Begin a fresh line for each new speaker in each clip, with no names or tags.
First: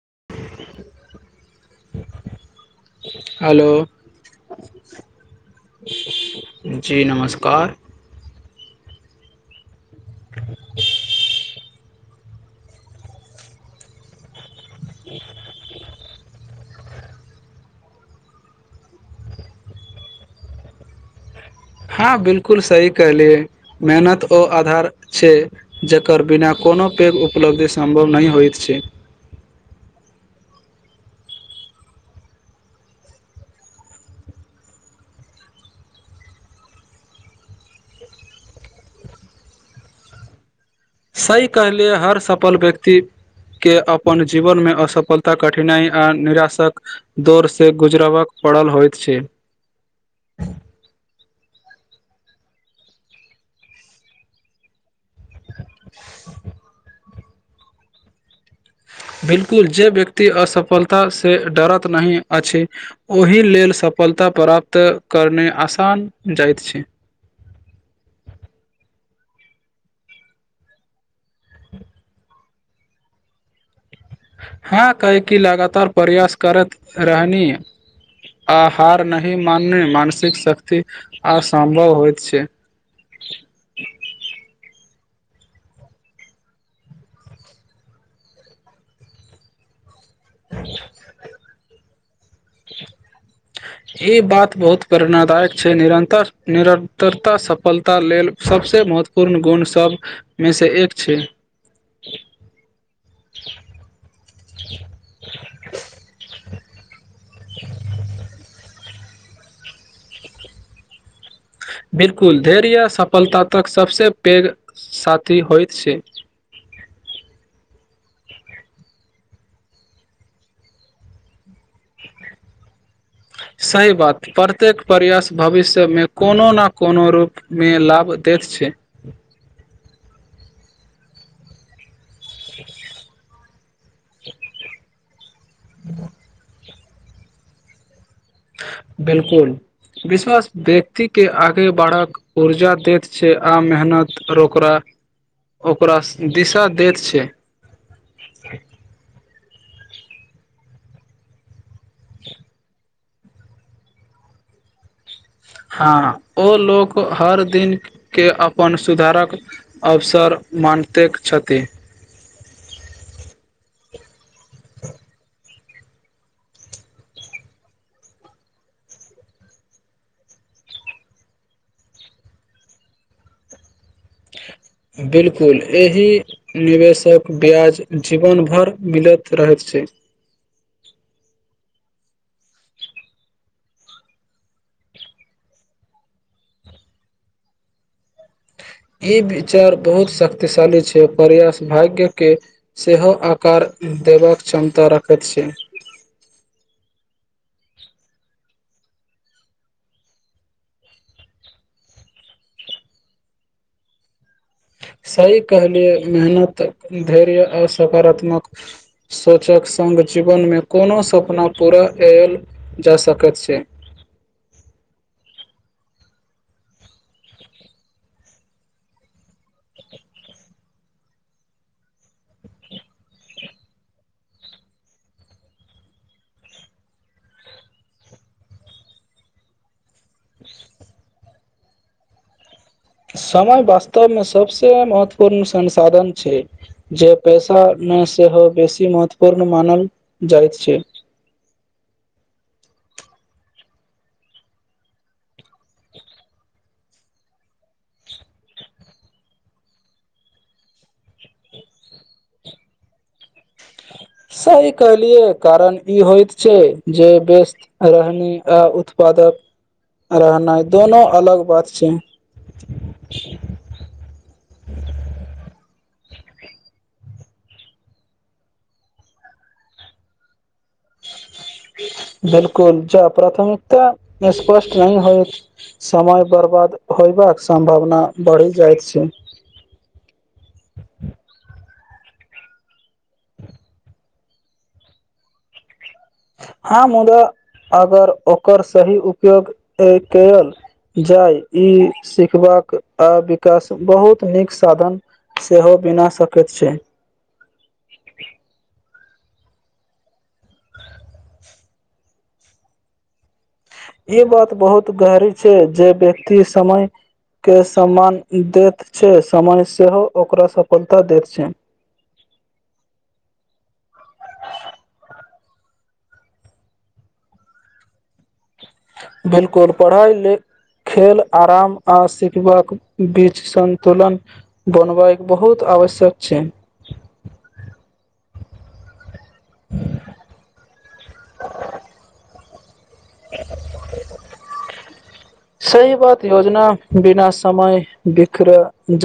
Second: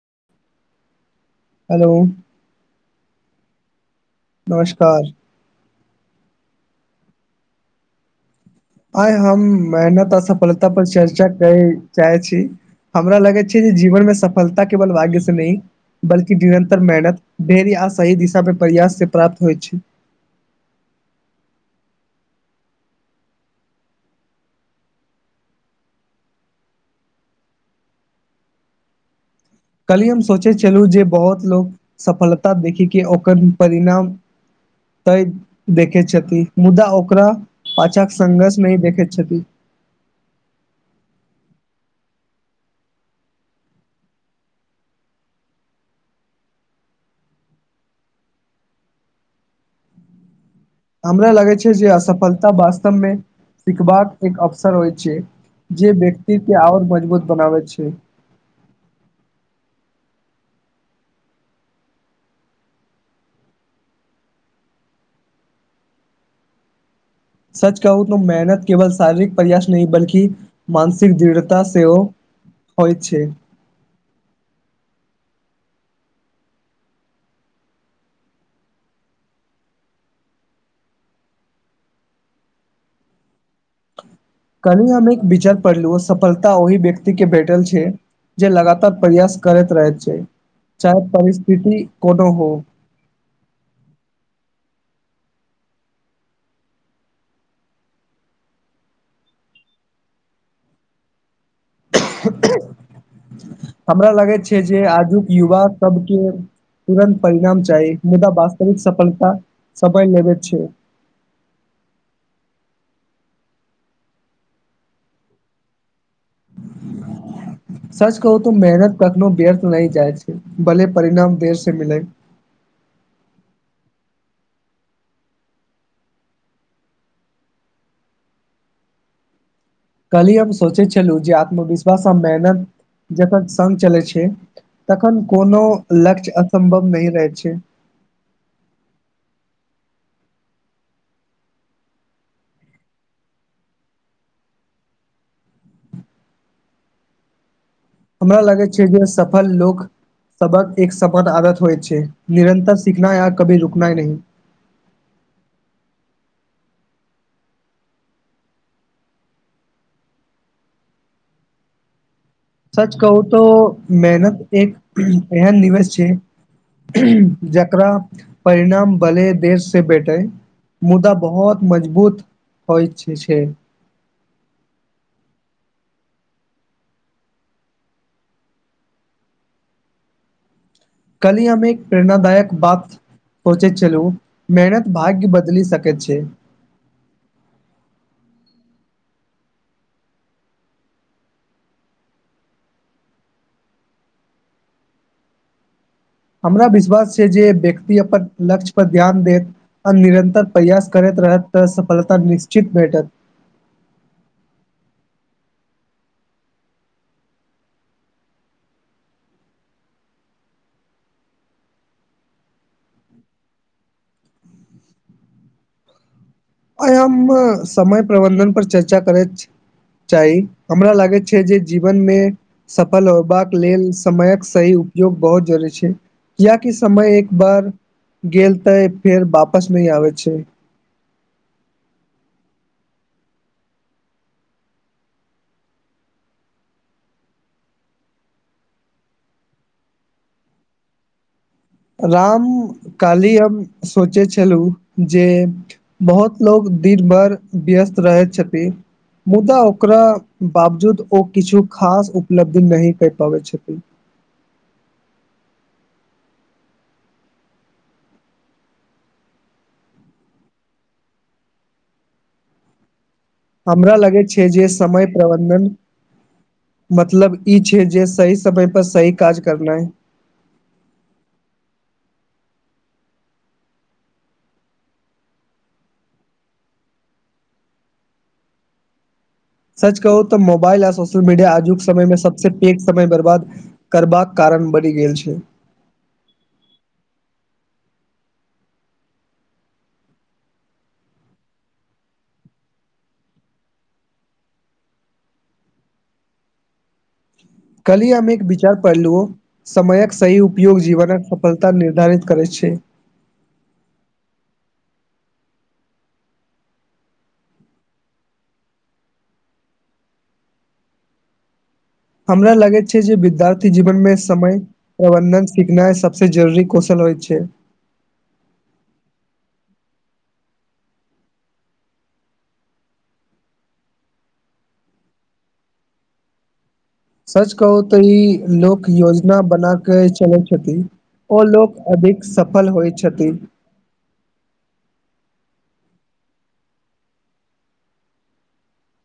[unintelligible]
Hello
hello.
नमस्कार।
जी नमस्कार।
आइ हम। मेहनत आ सफलता पर चर्चा करै। चाहै छी हमरा लगैत छै जे जीवनमे सफलता। त केवल भाग्यसँ नहि। बल्कि निरन्तर मेहनत ढेरी आ सही दिशामे प्रयाससँ प्राप्त होइत छै।
हँ बिलकुल सही कहलियै मेहनत ओ आधार छै जकर बिना कोनो पैघ उपलब्धि सम्भव नहि होइत छै।
कली हम सोचै छलहु जे बहुत लोको सफलता देखिक के ओकर परिणाम तय देखैत छथि मुदा ओकरा पाछाँ संघर्ष नहि देखैत छथि।
सह कहलिय हर सफल व्यक्तिके अपन जीवनमे असफलता कठिनाइ आ निराशाक दौरसँ गुजरब पड़ल होइत छै।
हमरा लगै छै जे असफलता वास्तव मे सिखबाक एक अवसर होइ छै। जे व्यक्त के आओर मजबूत। बनाबै छी।
बिलकुल जे व्यक्ति असफलतासँ डरैत नहि अछि ओहि लेल सफलता प्राप्त करने आसान जाइत छै।
सच कहू त मेहनत केवल शारीरिक प्रयास नहिह बल्कि मानसिक दृढ़ता सेहोव होइत छै।
हँ कैकी लगातार प्रयास करैत रहनी आ हार नहिही मानने मानसिक शक्ति असम्भव होइत छै।
कनि हम एक विचार पढ़लू सफलता ओहि व्यक्ति के भेटल छै जे लगातार प्रयास करैत रहैत छै। चाहे परिस्थिति। कोनो हो।
ई बात बहुत प्रेरणादायक छै निरन्तर निरन्तरता सफलता लेल सबसे महत्वपूर्ण गुण सभमेसँ एक छै।
[unintelligible] करा। जे आजुक युवा सबके तुरन्त परिणाम चाही मुदा वास्तविक सफलता। सब लेबे छै।
बिलकुल धैर्य या सफलता तक सभस पैघ साथी होइत छै।
सच कहू तऽ मेहनत कखनो व्यर्थ नहिह जाइ छै भल परिणाम देर से मिलै।
सही बात प्रत्येक प्रयास भविष्यमे कोनो ने कोनो रूपमे लाभ दैत छै।
कली हम सोचे छलू जे आत्मविशास। थड़ा सा मेहनत जतन सघ चलै छै। तखन। कोनो लक्ष्य असम्भव। नी रहै छै।
बिलकुल विश्वास व्यक्ति के आगे बढ़ाक ऊर्जा दैत छै आ मेहनतर ओकरा ओकरा दिशा दैत छै।
हमरा लागे छै जे सफल लोक। सबक एक समान आदत होइत छै निरन्तर सीखना आ कभी रुकनाय नह।
हँ ओ लोक हर दिनके अपन सुधारक अवसर मानिते छथि।
सच कहू त मेहनत। एक बयन निवास। जकरा परिणाम भले देश से भेटे मुदा बहुत मजबूत होइ छै।
बिल्कुल एहि निवेशक ब्याज जीवन भरि मिलैत रहैत छै।
कली हममे एक प्रेरणादायक बात सोचे छललू मेहनत भाग्य बदलि सक छै।
ई विचार बहुत शक्तिशाली छै प्रयास भाग्यके सेहो आकार देबाक क्षमता रखैत छै।
हमरा विश्वास छै जे व्यक्ति अपन लक्ष्य परर ध्यान देत आ निरन्तर प्रयास करैत रहत तऽ सफलता निश्चित भेटत।
ता कहलियए मेहनत धैर्य आ सकारात्मक सोचक सङ्ग जीवनमे कोनो सपना पूरा कयल जा सकैत छै।
आइ हम समय प्रबन्धनपर चर्चा करैत चाही हमरा लागैत छै जे जीवनमे सफल होयबाक लेल समयक सही उपयोग बहुत जरूी छै किियकि समय एक बार गेल तऽ फेर वापस नहि आबै छै।
समय वास्तवमे सभसँ महत्वपूर्ण संसाधन छै जे पैेशामे सेहो बेसी महत्वपूर्ण मानल जाइत छै।
राम काली हम सोचे छलहु जे बहुत लोको दिन भर व्यस्त रहैत छथिन मुदा ओकरा बावजूद ओ किछु खास उपलब्धि नहि कहि पाबै छथिन।
सही कहलियए कारण ई होइत छै जे व्यस्त रहनी आ उत्पादक रहनाइ दुनो अलग बात छै।
हमरा लगे छै जे समय प्रबन्धन। मतलब ई छै जे सही समय पर सही काज करनाइ।
बिलकुल जा प्राथमिकता स्पष्ट नहि होइत समय बर्बाद होयबाक सम्भावना बढ़ि जाइत छै।
सच कहू तऽ मोबाइल आ सोशल मीडिया आजुक समयमे सभसँ पैघ समय बर्बाद करबाक कारण बनिि गेल छै।
हँ मुदा अगर ओकर सही उपयोग कयल जाय ई सिखबाक आ विकास बहुत नीक साधन सेहो बिना सकैत छै।
कली हम एक विचार पहिलु समयक सही उपयोग जीवन सफलता निर्धारित करै छै।
ई बात बहुत गहरी छै जे व्यक्ति समय के सम्मान दैत छै समय सेहो ओकरा सफलता दैत छै।
हमरा लगैत छै जे विद्यार्थी जीवन मे समय प्रबन्धन सीखनाइ सभसँ जरूरी कौशल होइत छै।
बिलकुल पढ़ाइ लेल खेल आराम आ सिखबाक बीच सन्तुलन बनबाक बहुत आवश्यक छै।
सच कहू त ई लोक योजना। बना क चलैत ओ लोक अधिक।।। फल होइ। छथि त।
सही बात योजना बिना समय बिखर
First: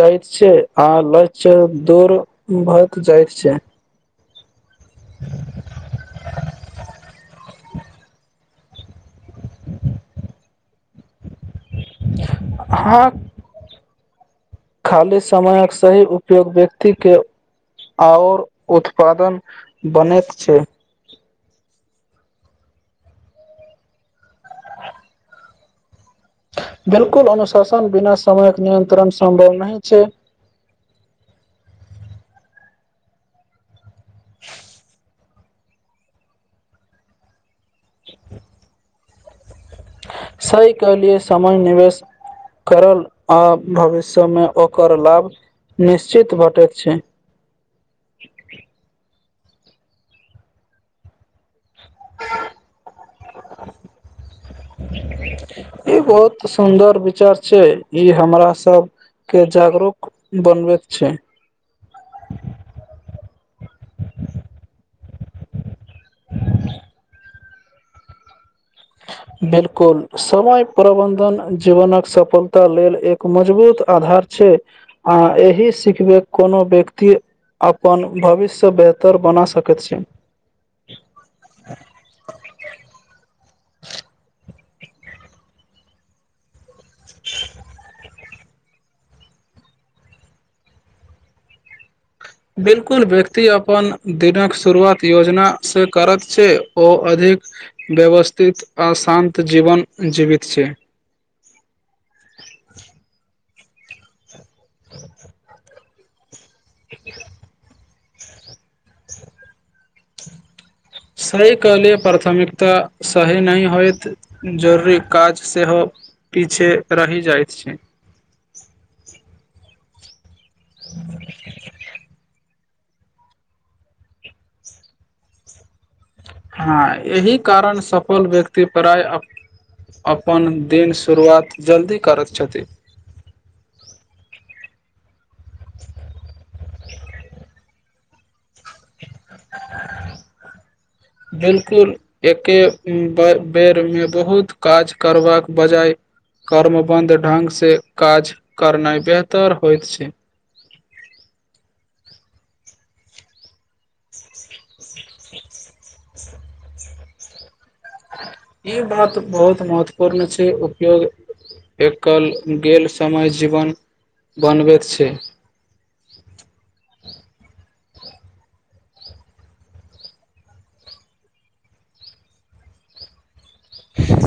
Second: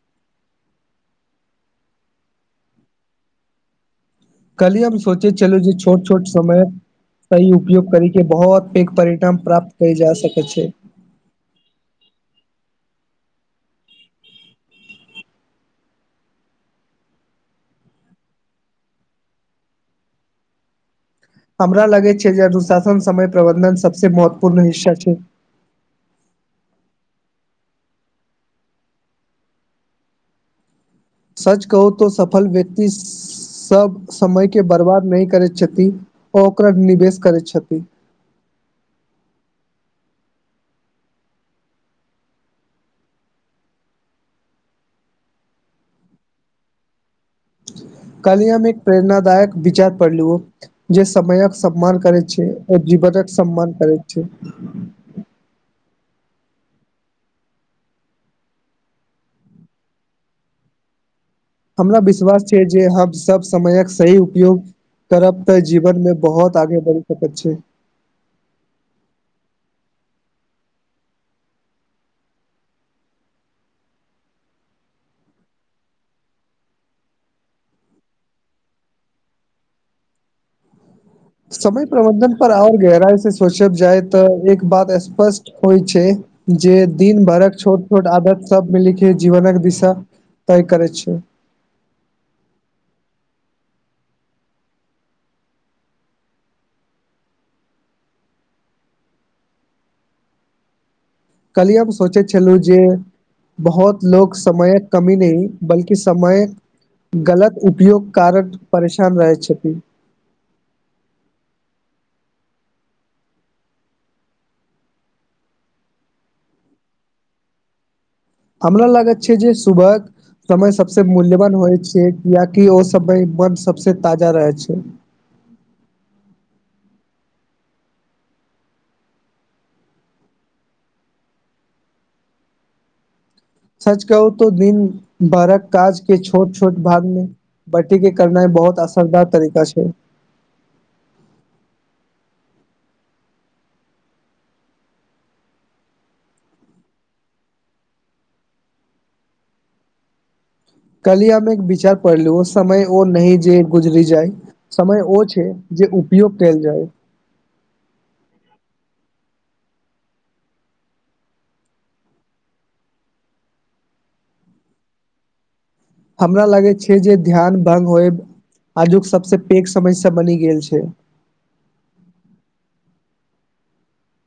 जाइत छै आ ल्ष्य दूर भ जाइत छै।
कल हमम सोचे चलू जे छोट छोट समय सहिी उपयोग कर के बहुत पैघ परिणाम प्राप्त क जा सक छै।
अहाँ खाली समयक सही उपयोग व्यक्तिके आओर उत्पादन बनैत छै।
हमरा लगै छै जे अनुशासन समय प्रबन्धन सबसे महत्वपूर्ण हिस्सा छै।
बिल्कुल अनुशासन बिना समयक नियन्त्रण सम्भव नहि छै।
सच कहू तो सफल व्यक्त सबब समय के बर्बाद नहि करै छथि ओ ओकरा निवेश करैत छथि।
सहके लिए समय निवेश करल आ भविष्यमे ओकर लाभ निश्चित भेटैत छै।
कलियम एक प्रेरणाादायक विचार पढ़ लु जे समय पर सम्मान करै छै आओ जीवनक सम्मान करै छै।
ई बहुत सुन्दर विचार छै ई हमरा सबके जागरूक बनबेके छै।
हमरा विश्वास छै जे हम सभ समयक सही उपयोग करब तऽ जीवनमे बहुत आगे बढ़ि सकैत छै।
बिलकुल समय प्रबन्धन जीवनक सफलता लेल एक मजबूत आधार छै आ एहि सिखबै कोनो व्यक्ति अपन भविष्य बेहतर बना सकैत छै।
समय प्रबंधन पर आओर गहरा सोचब जाय तऽ एक बात स्पष्ट होइ छै जे दिन भरक छोट छोट आदत सब मिली के जीवनक दिशा तय करै छै।
बिलकुल व्यक्ति अपन दिनक शुरुआत योजनासँ। करैत छै ओ अधिक व्यवस्थित आ शान्त जीवन जीवित छै
कली हम सोचैत छलहुँ जे बहुत लोको समयक कमी नहि बल्कि समयक। गलत उपयोग कारक परेशान रहै छथि। [unintelligible]
सहीके लिए प्राथमिकता सही नहि होइत जरूरी काज सेहो पीछे -रहि जाइत छै।
हमरा लागैत छै जे सुबह समय सबसे मूल्यवान होइ छै किियकि ओ समय मन सबस ताजा रहै छै। [unintelligible]
हँ एहि कारण सफल व्यक्ति प्राय -अपन दिन शुरुआत जल्दी करैत छथि। [unintelligible]
सच कहू तो दिन बरक काजके छोट छोट भागमे बटीे करनाइ बहुत। बहुत असरदार तरीका छै।
बिलकुल
[unintelligible]
एके -बेरमे बहुत काज करबाक बजाय कर्मबध ढङ्गसँ काज करनाइ बेहतर होइत छै। [unintelligible]
कलिय हममे एक विचार पढ़लु समय ओ नह जे गुजरि जाइ। [unintelligible] समय ओ छै जे। [unintelligible] उपयोग कयल जाय। [unintelligible]
[unintelligible] ई बात बहुत महत्वपूर्ण छै उपयोग एकल गेल समय- जीवन बनबैत छै।
हमरा लागै छै जे ध्यान भंगग होय आजुक सबस पैघ समझसँ बनि गेल छै। [unintelligible]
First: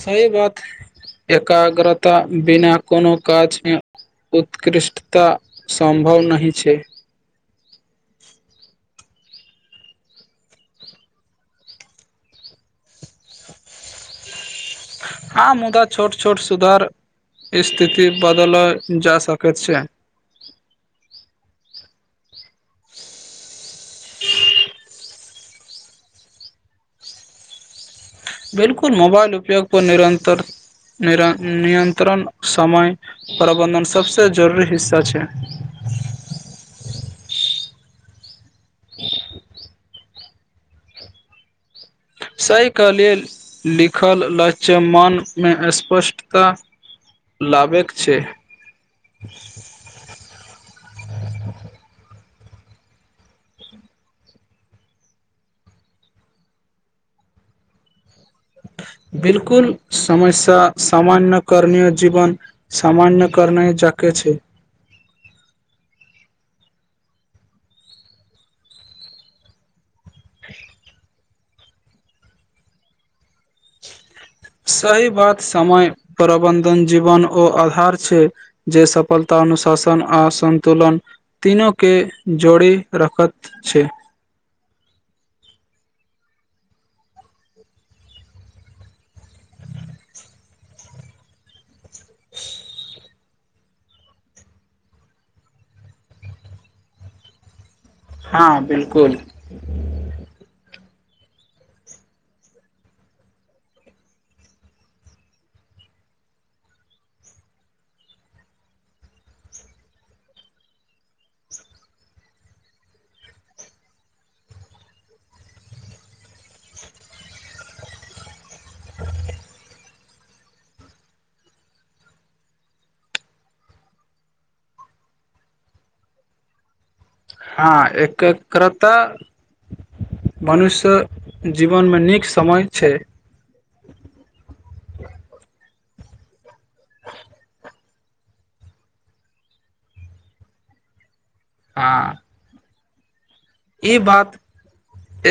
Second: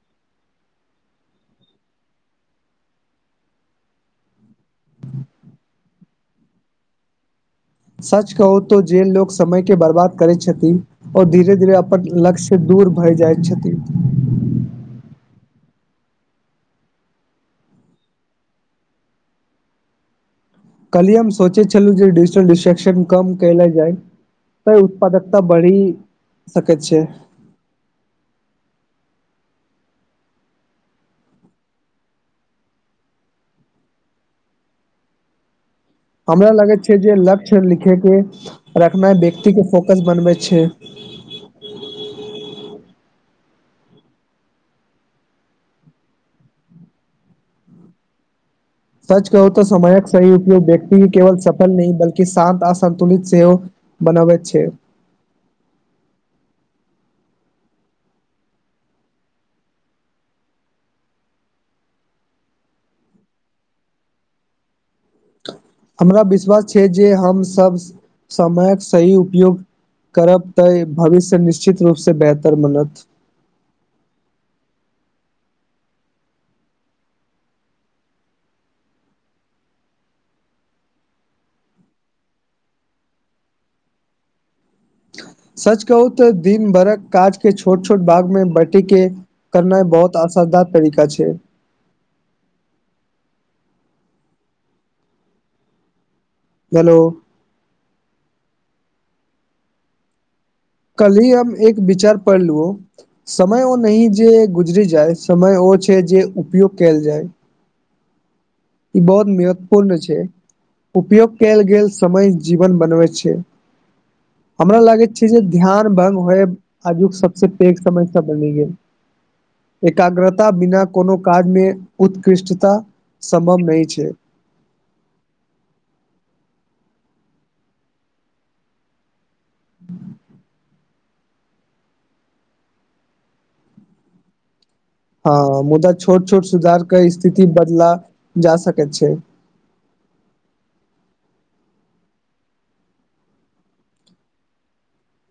सह बात एकाग्रता बिना कोनो काजमे उत्कृष्टता सं्भव नहिह छै। [unintelligible]
सच कहू तो जेल लोकोग समय के बर्बाद करैत छथिन आओर धीरे धीरे अपन लक्ष्य दूर। भय जाइत छथिन।
हँ मुदा
[unintelligible]
छोट छोट सुधार स्थिति बदलल जा सकैत छै। [unintelligible]
कली हम सोचे छललू जे िजिटल डिस्ट्र्शन कम क। [unintelligible] तऽ उत्पादक। [unintelligible] त बढ़ि सक छै। [unintelligible]
बिल्कुल मोबाइल उपयोग पर -नियन्त्रण समय प्रबन्धन सभसँ जरूरी हिस्सा छै।
हमरा लगैत छै जे लक्ष्य लिखेके रखनाइ व्यक्ति के फोकस बनबै छै। [unintelligible]
सयके लेल लिखल ल्षमानमे स्पष्टता [unintelligible] लाबै छै।
सच कहू तऽ समयक सही उपयोग व्यकि के केवल सफल नहि बल्कि। कि शानत असन्तुलित सेव बनावैत छै। [unintelligible]
बिलकुल समस्य सामन्य करणय जीवन सामन्य करण झाके छै। [unintelligible]
हमरा विश्वास छै जे हम सभ समयक सही उपयोग। [unintelligible] करब तऽ भविष्य। [unintelligible] निश्चित रूप से बेहतर मनत। [unintelligible]
सही बात समय प्रबन्धन जीवन ओ आधार छै जे सफलता अनुशासन आ सन्तुलन तीनूेँ जोड़ि रखैत छै। [unintelligible]
सच कहू तऽ दिन भरक काज के छोट छोट भाग में बैटी के। [unintelligible] करना बहुत आसदा। [unintelligible] तरिका छै। [unintelligible] हेलो। [unintelligible]
हँ बिलकुल। [unintelligible]
कली हमम एक विचार पढ़ लु समय ओ नह जे गुजरी जाइ समय ओ छै जे उपयोग कल जाइ [unintelligible] ई बहुत महत्वपूर्ण छै उपयोग कयल गेल समय जीवन बनबैत छै हमरा लागैत छै जे ध्यान भ्ंग होए आजुक सबस पैघ समस्य बनि गेल एकाग्रता बिना कोनो काज मे उत्कृष्टता। [unintelligible] समभम नहिह छै। [unintelligible]
हँ एकक्रता। [unintelligible] मनुष्य। जीवनमे नीक समय छै।
हँ मुदा। छोट छोट सुधार के स्थिति बदला जा सकैत छै।
हँ। [unintelligible] ई बात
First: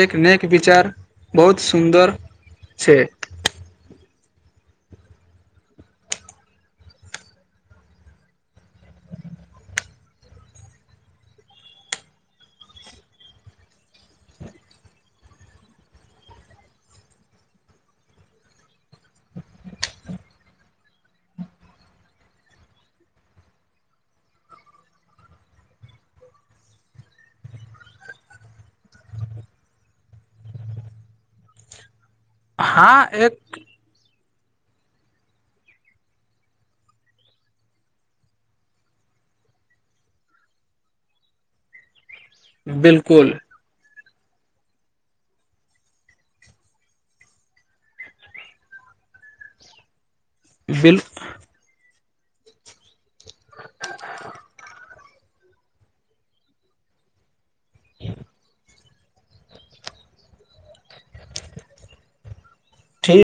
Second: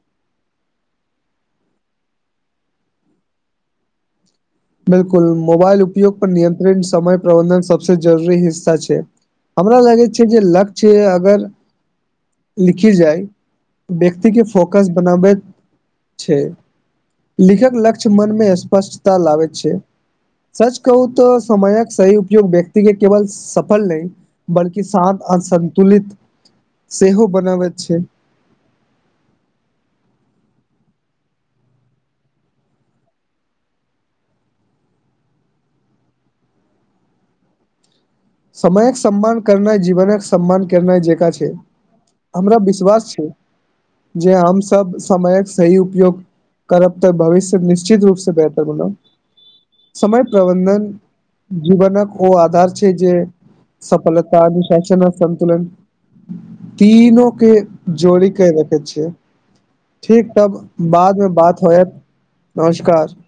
एक नेक विचार बहुत सुन्दर छै। [unintelligible]
बिलकुल मोबाइल उपयोग पर नियंत्रित समय प्रबंधन सबस जरूरी हिस्सा छै हमरा लगै छै जे लक्ष्य अगर लिखी जाय व्यक्ति के फोकस बनाबैत छै। [unintelligible] लिखक लक्ष्य मन मे स्पष्टता लाबैत छै सच कहू तऽ समयक सही उपयोग व्यक्ति के केवल सफल नहि बल्कि शान्त अ संन्तुलित सेहो बनाबैत छै। [unintelligible]
हँ एक।
समयक सम्मान करनाय जीवनक सम्मान करनाय जेका छै। हमरा विश्वास छै।
बिलकुल
जे हमसभ समयक सही उपयोग करब तऽ भविष्य निश्चित रूपसँ बेहतर बना। समय प्रबन्धन
बिल
जीवनक। ओ आधार छै। जे। सफलता अनुशासन। संतुलन तीनो के। जोड़ी क र। छ ठीक तब बादमे बात होयत नमस्कार।
ठीक